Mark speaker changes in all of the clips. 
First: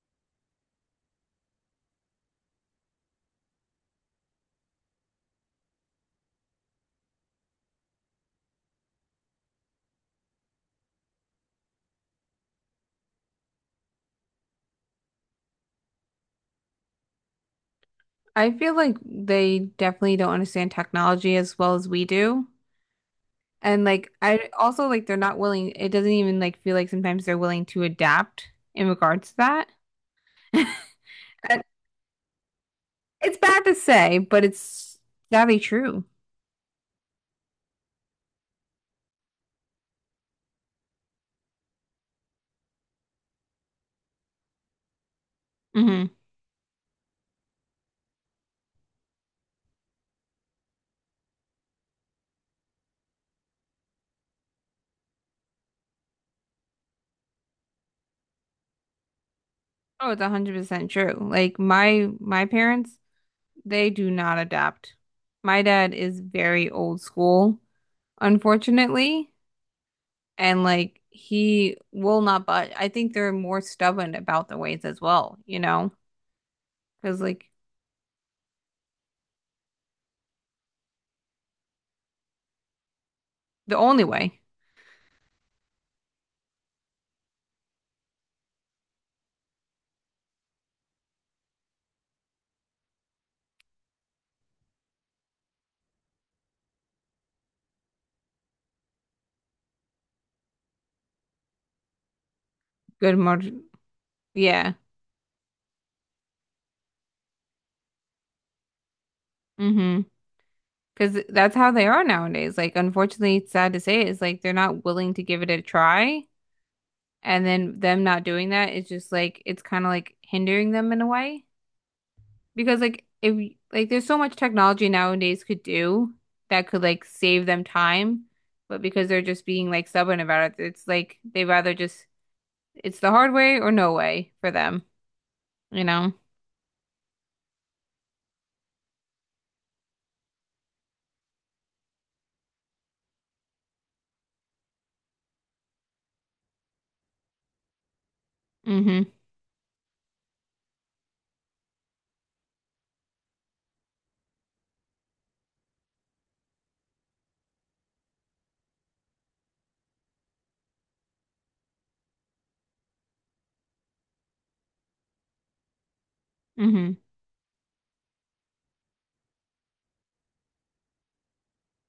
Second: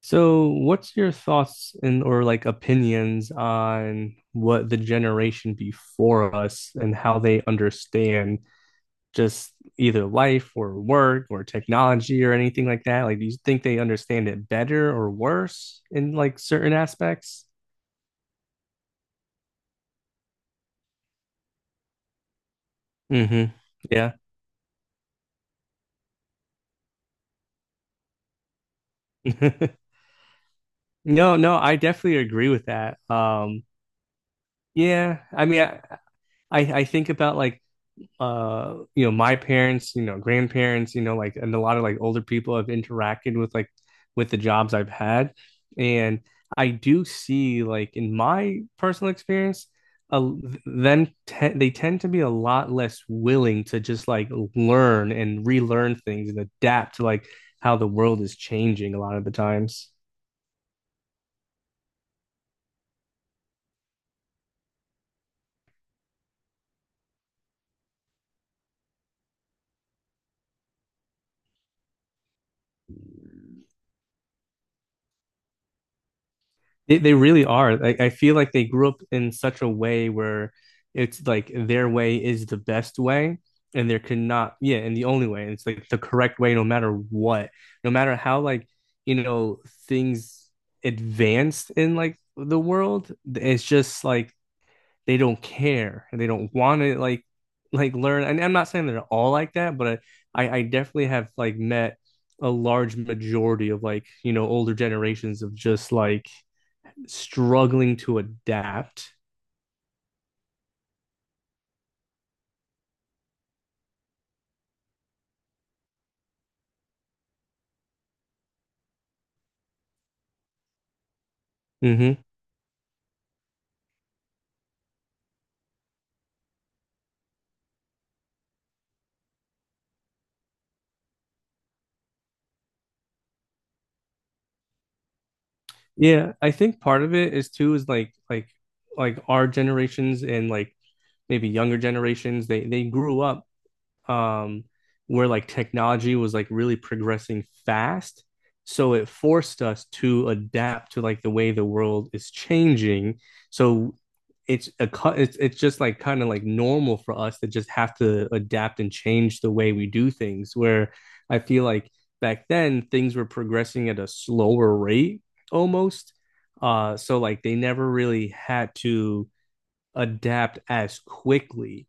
Speaker 1: So, what's your thoughts and or like opinions on what the generation before us and how they understand just either life or work or technology or anything like that? Like, do you think they understand it better or worse in like certain aspects?
Speaker 2: I feel like they definitely don't understand technology as well as we do.
Speaker 1: Hmm.
Speaker 2: And like
Speaker 1: Yeah.
Speaker 2: I also like they're not willing, it doesn't even like feel like sometimes they're willing to adapt in regards to that.
Speaker 1: No, no,
Speaker 2: And
Speaker 1: I definitely agree with that.
Speaker 2: It's bad to say, but it's
Speaker 1: Yeah, I
Speaker 2: sadly
Speaker 1: mean, I,
Speaker 2: true.
Speaker 1: I I think about like you know my parents, you know, grandparents, you know, like, and a lot of like older people have interacted with, like, with the jobs I've had,
Speaker 2: Hmm
Speaker 1: and I do see like in my personal experience, uh, they tend to be a lot less willing to just like learn and relearn things and adapt to like how the world is changing a lot of the times.
Speaker 2: Oh, it's 100% true. Like my parents, they do not adapt. My dad is very old school, unfortunately. And like he will not budge. I think they're more stubborn about the ways as well, you know,
Speaker 1: They
Speaker 2: because
Speaker 1: really
Speaker 2: like
Speaker 1: are. Like, I feel like they grew up in such a way where it's like their way is the best way,
Speaker 2: the
Speaker 1: and there
Speaker 2: only
Speaker 1: could
Speaker 2: way,
Speaker 1: not, yeah, and the only way. And it's like the correct way, no matter what, no matter how, like, you know, things advanced in like the world. It's just like they don't care and they don't want to like learn. And I'm not saying they're all like that, but I definitely have like met a large
Speaker 2: good margin,
Speaker 1: majority of like, you know,
Speaker 2: yeah,
Speaker 1: older generations of just like struggling to adapt.
Speaker 2: mm-hmm, because that's how they are nowadays. Like, unfortunately, it's sad to say, is like they're not willing to give it a try, and then them not doing that is just like it's kind of like hindering them in a way
Speaker 1: Mm-hmm.
Speaker 2: because like if like there's so much technology nowadays could do that could like save them time. But because they're just being like stubborn about it, it's like they rather just. It's the hard way or no way for them, you know?
Speaker 1: Yeah, I think part of it is too is like our generations and like maybe younger generations, they grew up, um, where like technology was like really progressing fast. So it
Speaker 2: Mm-hmm.
Speaker 1: forced us to adapt to like the way the world is changing. So it's a cu- it's just like kind of like normal for us to just have to adapt and change the way we do things. Where I feel like back then things were progressing at a slower rate almost.
Speaker 2: Mm-hmm.
Speaker 1: So like they never really had to adapt as quickly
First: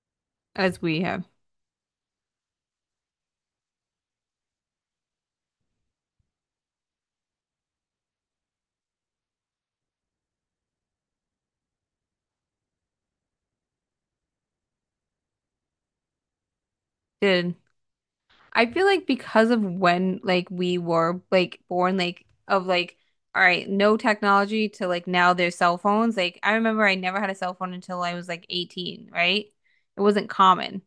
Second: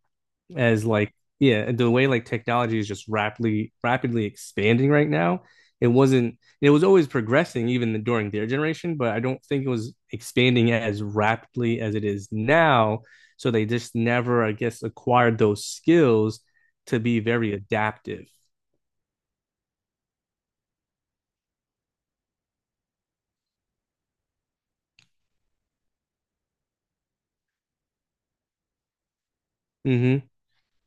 Speaker 2: As
Speaker 1: as
Speaker 2: we
Speaker 1: like,
Speaker 2: have
Speaker 1: yeah, the way like technology is just rapidly expanding right now. It wasn't, it was always progressing even during their generation, but I don't think it was expanding as rapidly as it is now, so they just never, I guess, acquired those skills to be very
Speaker 2: did.
Speaker 1: adaptive.
Speaker 2: I feel like because of when like we were like born, like of like all right, no technology to like now there's cell phones. Like I remember I never had a cell phone until I was like 18, right? It
Speaker 1: Hmm.
Speaker 2: wasn't common.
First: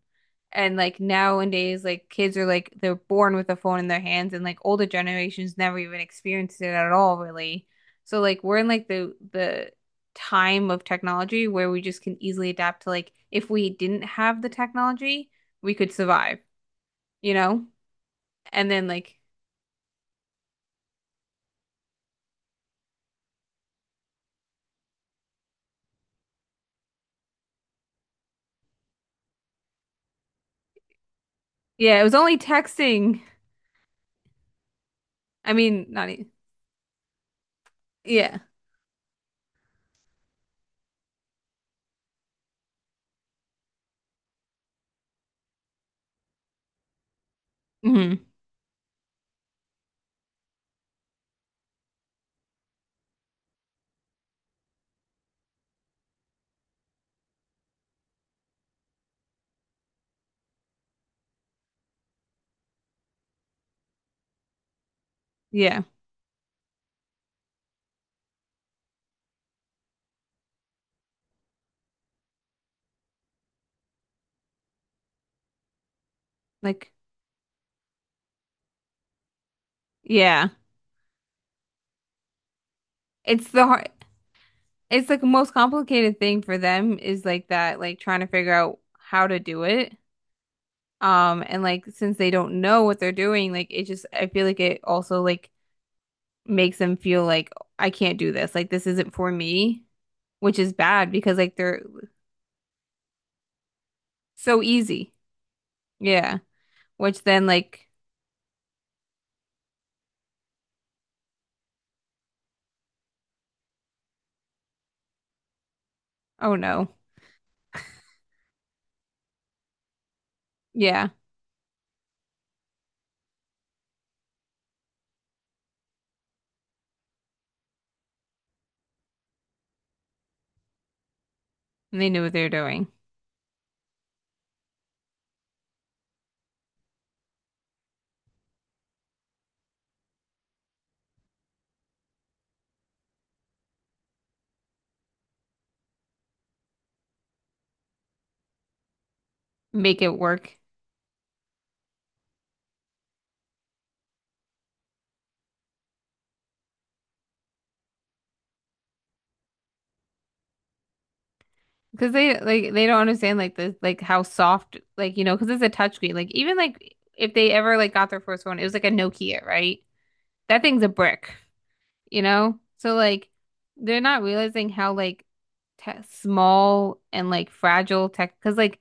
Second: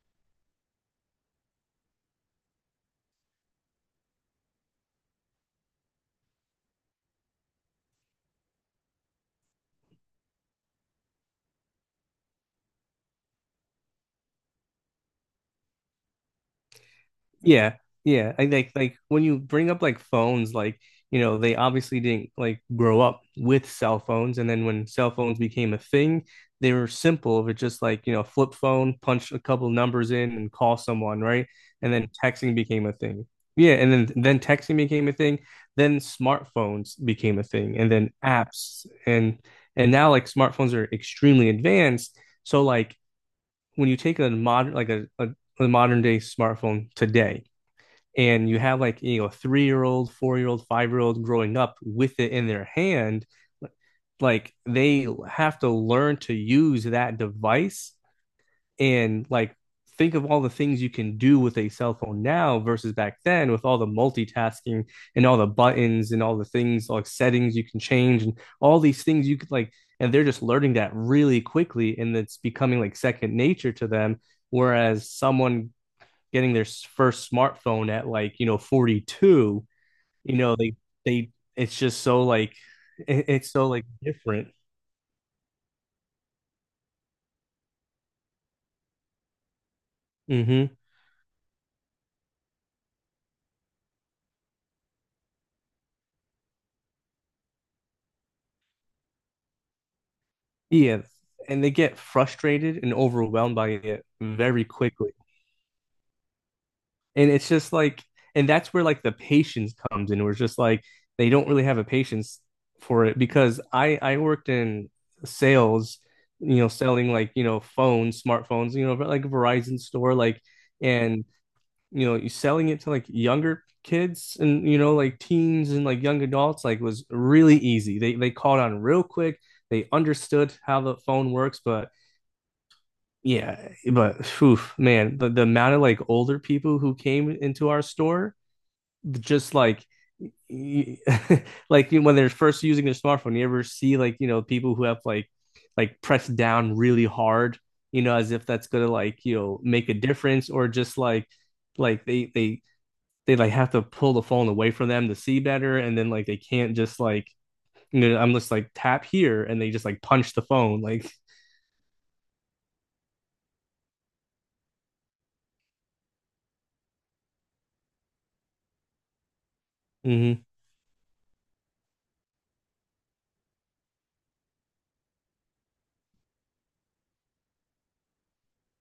Speaker 2: And like nowadays, like kids are like they're born with a phone in their hands, and like older generations never even experienced it at all, really. So like we're in like the time of technology where we just can easily adapt to like if we didn't have the technology, we could survive, you know?
Speaker 1: Yeah, yeah. I
Speaker 2: And then
Speaker 1: like
Speaker 2: like
Speaker 1: when you bring up like phones, like, you know, they obviously didn't like grow up with cell phones, and then when cell phones became a thing, they were simple. It was just like, you know, flip phone, punch a couple numbers in, and call someone, right? And
Speaker 2: yeah, it
Speaker 1: then
Speaker 2: was only
Speaker 1: texting became a
Speaker 2: texting.
Speaker 1: thing. Yeah, and then texting became a thing.
Speaker 2: I mean,
Speaker 1: Then
Speaker 2: not e-
Speaker 1: smartphones became a thing, and then
Speaker 2: yeah.
Speaker 1: apps, and now like smartphones are extremely advanced. So like when you take a modern like a modern day smartphone today,
Speaker 2: hmm
Speaker 1: and you have like, you know, 3 year old 4 year old 5 year old growing up with it in their hand, like they have to learn to use that device, and like think of all the things you can do with a cell phone now versus back then, with all the multitasking and all the
Speaker 2: Yeah.
Speaker 1: buttons and all the things like settings you can change and all these things you could like, and they're just learning that really quickly and it's becoming like second nature to them, whereas someone getting their
Speaker 2: Like
Speaker 1: first smartphone at, like, you know, 42, you
Speaker 2: yeah.
Speaker 1: know, they they it's just so like
Speaker 2: It's
Speaker 1: it's so
Speaker 2: the
Speaker 1: like
Speaker 2: hard.
Speaker 1: different.
Speaker 2: It's like the most complicated thing for them is like that, like trying to figure out how to do it.
Speaker 1: Hmm.
Speaker 2: And like since they don't know what they're doing, like it just I feel like it also like makes them feel like I can't do this. Like this isn't for me, which is
Speaker 1: Yeah.
Speaker 2: bad because like
Speaker 1: And they
Speaker 2: they're
Speaker 1: get frustrated and overwhelmed by it
Speaker 2: so
Speaker 1: very quickly.
Speaker 2: easy. Yeah. Which
Speaker 1: And
Speaker 2: then
Speaker 1: it's just
Speaker 2: like,
Speaker 1: like and that's where like the patience comes in. Where it's just like they don't really have a patience for it, because I worked in sales,
Speaker 2: oh
Speaker 1: you know,
Speaker 2: no.
Speaker 1: selling like, you know, phones, smartphones, you know, like Verizon store, like,
Speaker 2: Yeah.
Speaker 1: and you know, selling it to like younger kids, and you know, like teens and like young adults, like, was really easy. They caught on real quick. They understood how the phone works, but
Speaker 2: And they knew what they were doing.
Speaker 1: yeah, but oof, man, the amount of like older people who came into our store, just like like when they're first using their smartphone, you ever see like, you know, people who have like pressed down really hard, you know, as if that's gonna like, you know, make a
Speaker 2: Make it
Speaker 1: difference,
Speaker 2: work.
Speaker 1: or just like like they they like have to pull the phone away from them to see better, and then like they can't just like, you know, I'm just like tap here, and they just like punch the phone like.
Speaker 2: Because they like they don't understand like the like how soft like you know because it's a touchscreen like even like if they ever like got their first one it was like a Nokia right,
Speaker 1: Mm-hmm.
Speaker 2: that thing's a brick, you know, so like they're not realizing how like te small and like fragile tech because like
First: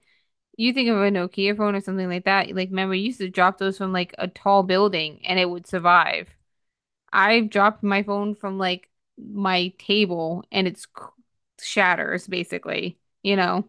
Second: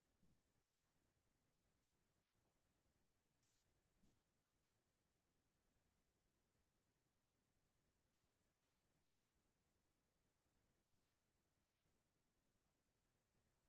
Speaker 2: you think of a Nokia phone or something like that like remember you used to drop those from like a tall building and it would survive. I've dropped my phone from like my table and it's cr- shatters basically, you know,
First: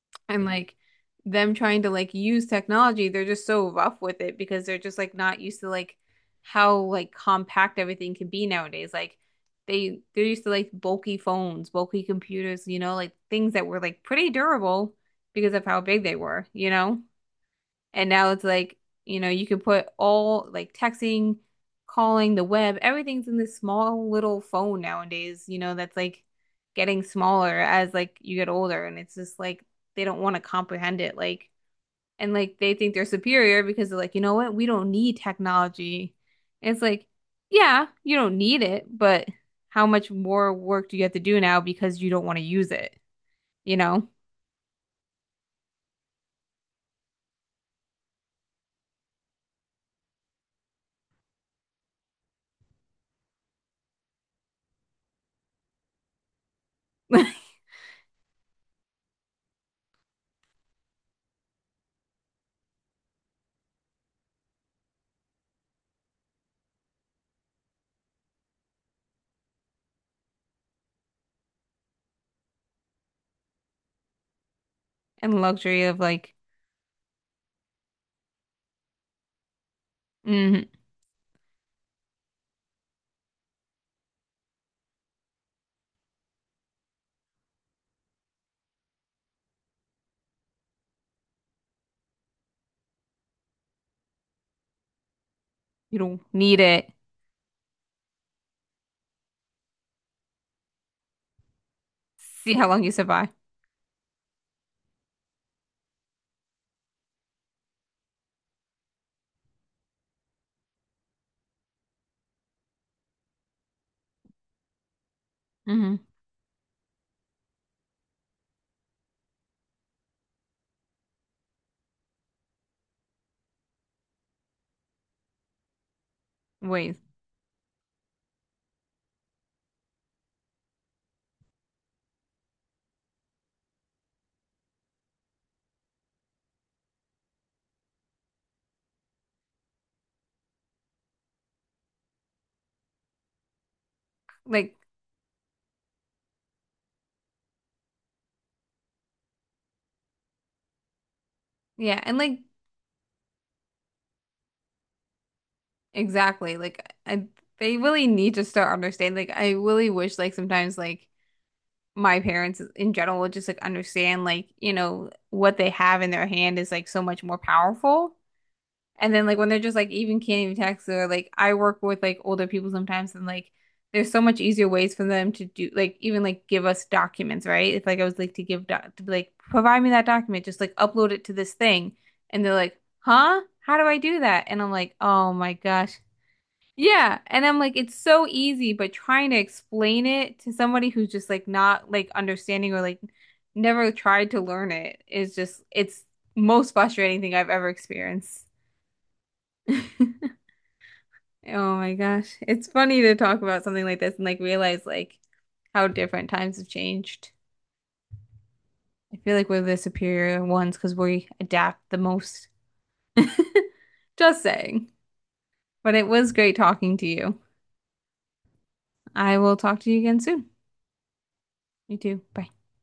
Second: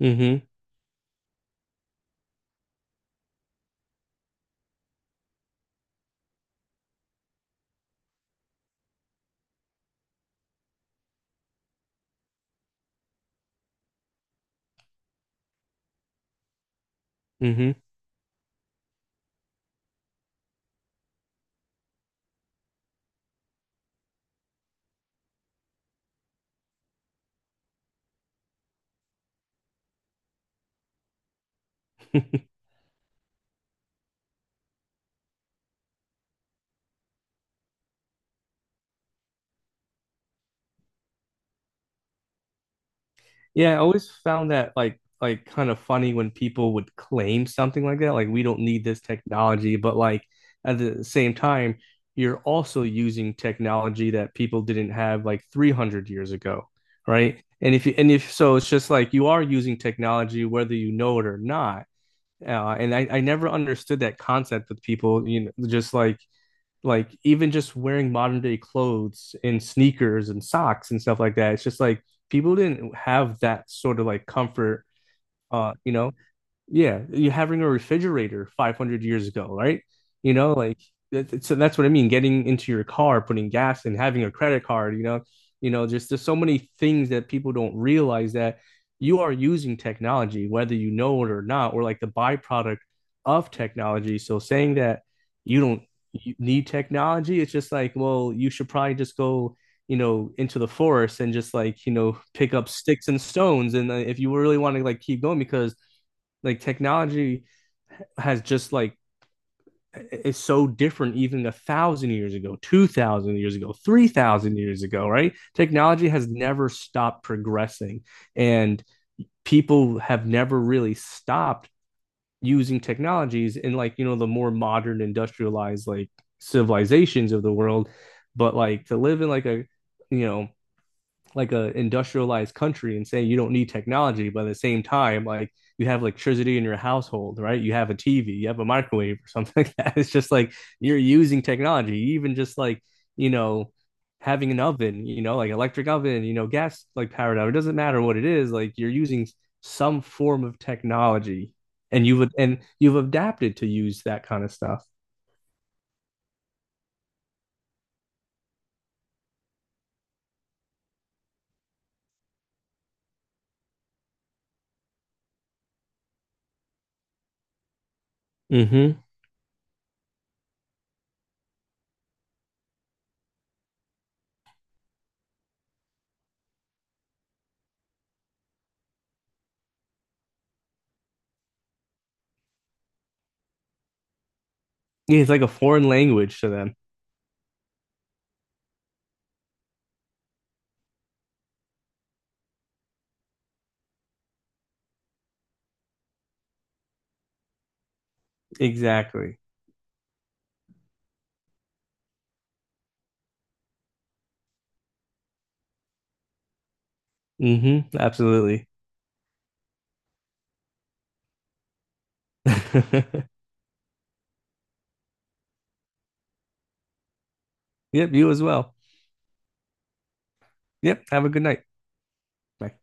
Speaker 1: Mm-hmm.
Speaker 2: and like them trying to like use technology, they're just so rough with it because they're just like not used to like how like compact everything can be nowadays. Like they're used to like bulky phones, bulky computers, you know, like things that were like pretty durable because of how big they were, you know?
Speaker 1: Mm-hmm.
Speaker 2: And now it's like, you know, you can put all like texting, calling, the web, everything's in this small little phone nowadays, you know, that's like getting smaller as like you get older. And it's just like they don't want to comprehend it. Like, and like they think they're superior because they're like, you know what? We don't need technology. And it's like, yeah, you don't need it, but how much more work do you have to do now because you don't want to use it,
Speaker 1: Yeah,
Speaker 2: you
Speaker 1: I
Speaker 2: know?
Speaker 1: always found that like kind of funny when people would claim something like that, like we don't need this technology, but like at the same time you're also using technology that people didn't have like 300 years ago, right? And if you, and if, so it's just like you are using technology whether you know it or not. And I never understood that concept with people, you know, just like even just wearing modern day clothes and sneakers and socks and stuff like that. It's just like people didn't have that sort of like comfort,
Speaker 2: And luxury
Speaker 1: you
Speaker 2: of
Speaker 1: know,
Speaker 2: like,
Speaker 1: yeah, you having a refrigerator 500 years ago, right? You know,
Speaker 2: mhm,
Speaker 1: like that- so that's what I mean. Getting into your car, putting gas in, having a credit card, you know, just there's so many things that people don't realize that you are using technology, whether you know it or not, or like the byproduct of technology. So saying that you don't
Speaker 2: you don't
Speaker 1: you
Speaker 2: need
Speaker 1: need
Speaker 2: it.
Speaker 1: technology, it's just like, well, you should probably just go, you know, into the forest and just like, you know,
Speaker 2: See
Speaker 1: pick
Speaker 2: how
Speaker 1: up
Speaker 2: long you
Speaker 1: sticks and
Speaker 2: survive.
Speaker 1: stones. And if you really want to like keep going, because like technology has just like is so different even 1,000 years ago, 2,000 years ago, 3,000 years ago, right?
Speaker 2: Hmm
Speaker 1: Technology has never stopped progressing, and people have never really stopped using technologies in like, you know, the more modern industrialized like
Speaker 2: Ways.
Speaker 1: civilizations of the world. But like, to live in like a, you know, like a industrialized country and saying you don't need technology, but at the same time, like, you have electricity in your household, right? You have a TV, you have a microwave, or something like that. It's just like you're using technology, even just like, you know, having an
Speaker 2: Like,
Speaker 1: oven, you know, like electric oven, you know, gas like powered oven. It doesn't matter what it is, like you're using some form of technology,
Speaker 2: yeah,
Speaker 1: and you
Speaker 2: and
Speaker 1: would,
Speaker 2: like
Speaker 1: and you've adapted to use that kind of stuff.
Speaker 2: exactly. Like I, they really need to start understanding. Like I really wish like sometimes like my parents in general would just like understand like, you know, what they have in their hand is like so much more powerful.
Speaker 1: Mm-hmm.
Speaker 2: And then like when they're just like even can't even text or like I work with like older people sometimes and like there's so much easier ways for them to do like even like give us documents, right? If like I was like to give doc to be like provide me that document, just like upload it to this thing. And they're like, "Huh? How do I do that?" And I'm like,
Speaker 1: Yeah, it's
Speaker 2: "Oh
Speaker 1: like a
Speaker 2: my
Speaker 1: foreign
Speaker 2: gosh."
Speaker 1: language to them.
Speaker 2: Yeah, and I'm like it's so easy, but trying to explain it to somebody who's just like not like understanding or like never tried to learn it is just it's most frustrating thing I've ever experienced.
Speaker 1: Exactly.
Speaker 2: Oh my gosh. It's funny to talk about something like this and like realize like how different times have changed.
Speaker 1: Mm-hmm. Absolutely.
Speaker 2: I feel like we're the superior ones because we adapt the most. Just saying. But it was great talking to you.
Speaker 1: Yep, you as well.
Speaker 2: I will talk to you again soon.
Speaker 1: Yep, have a good night.
Speaker 2: You too. Bye.
Speaker 1: Bye.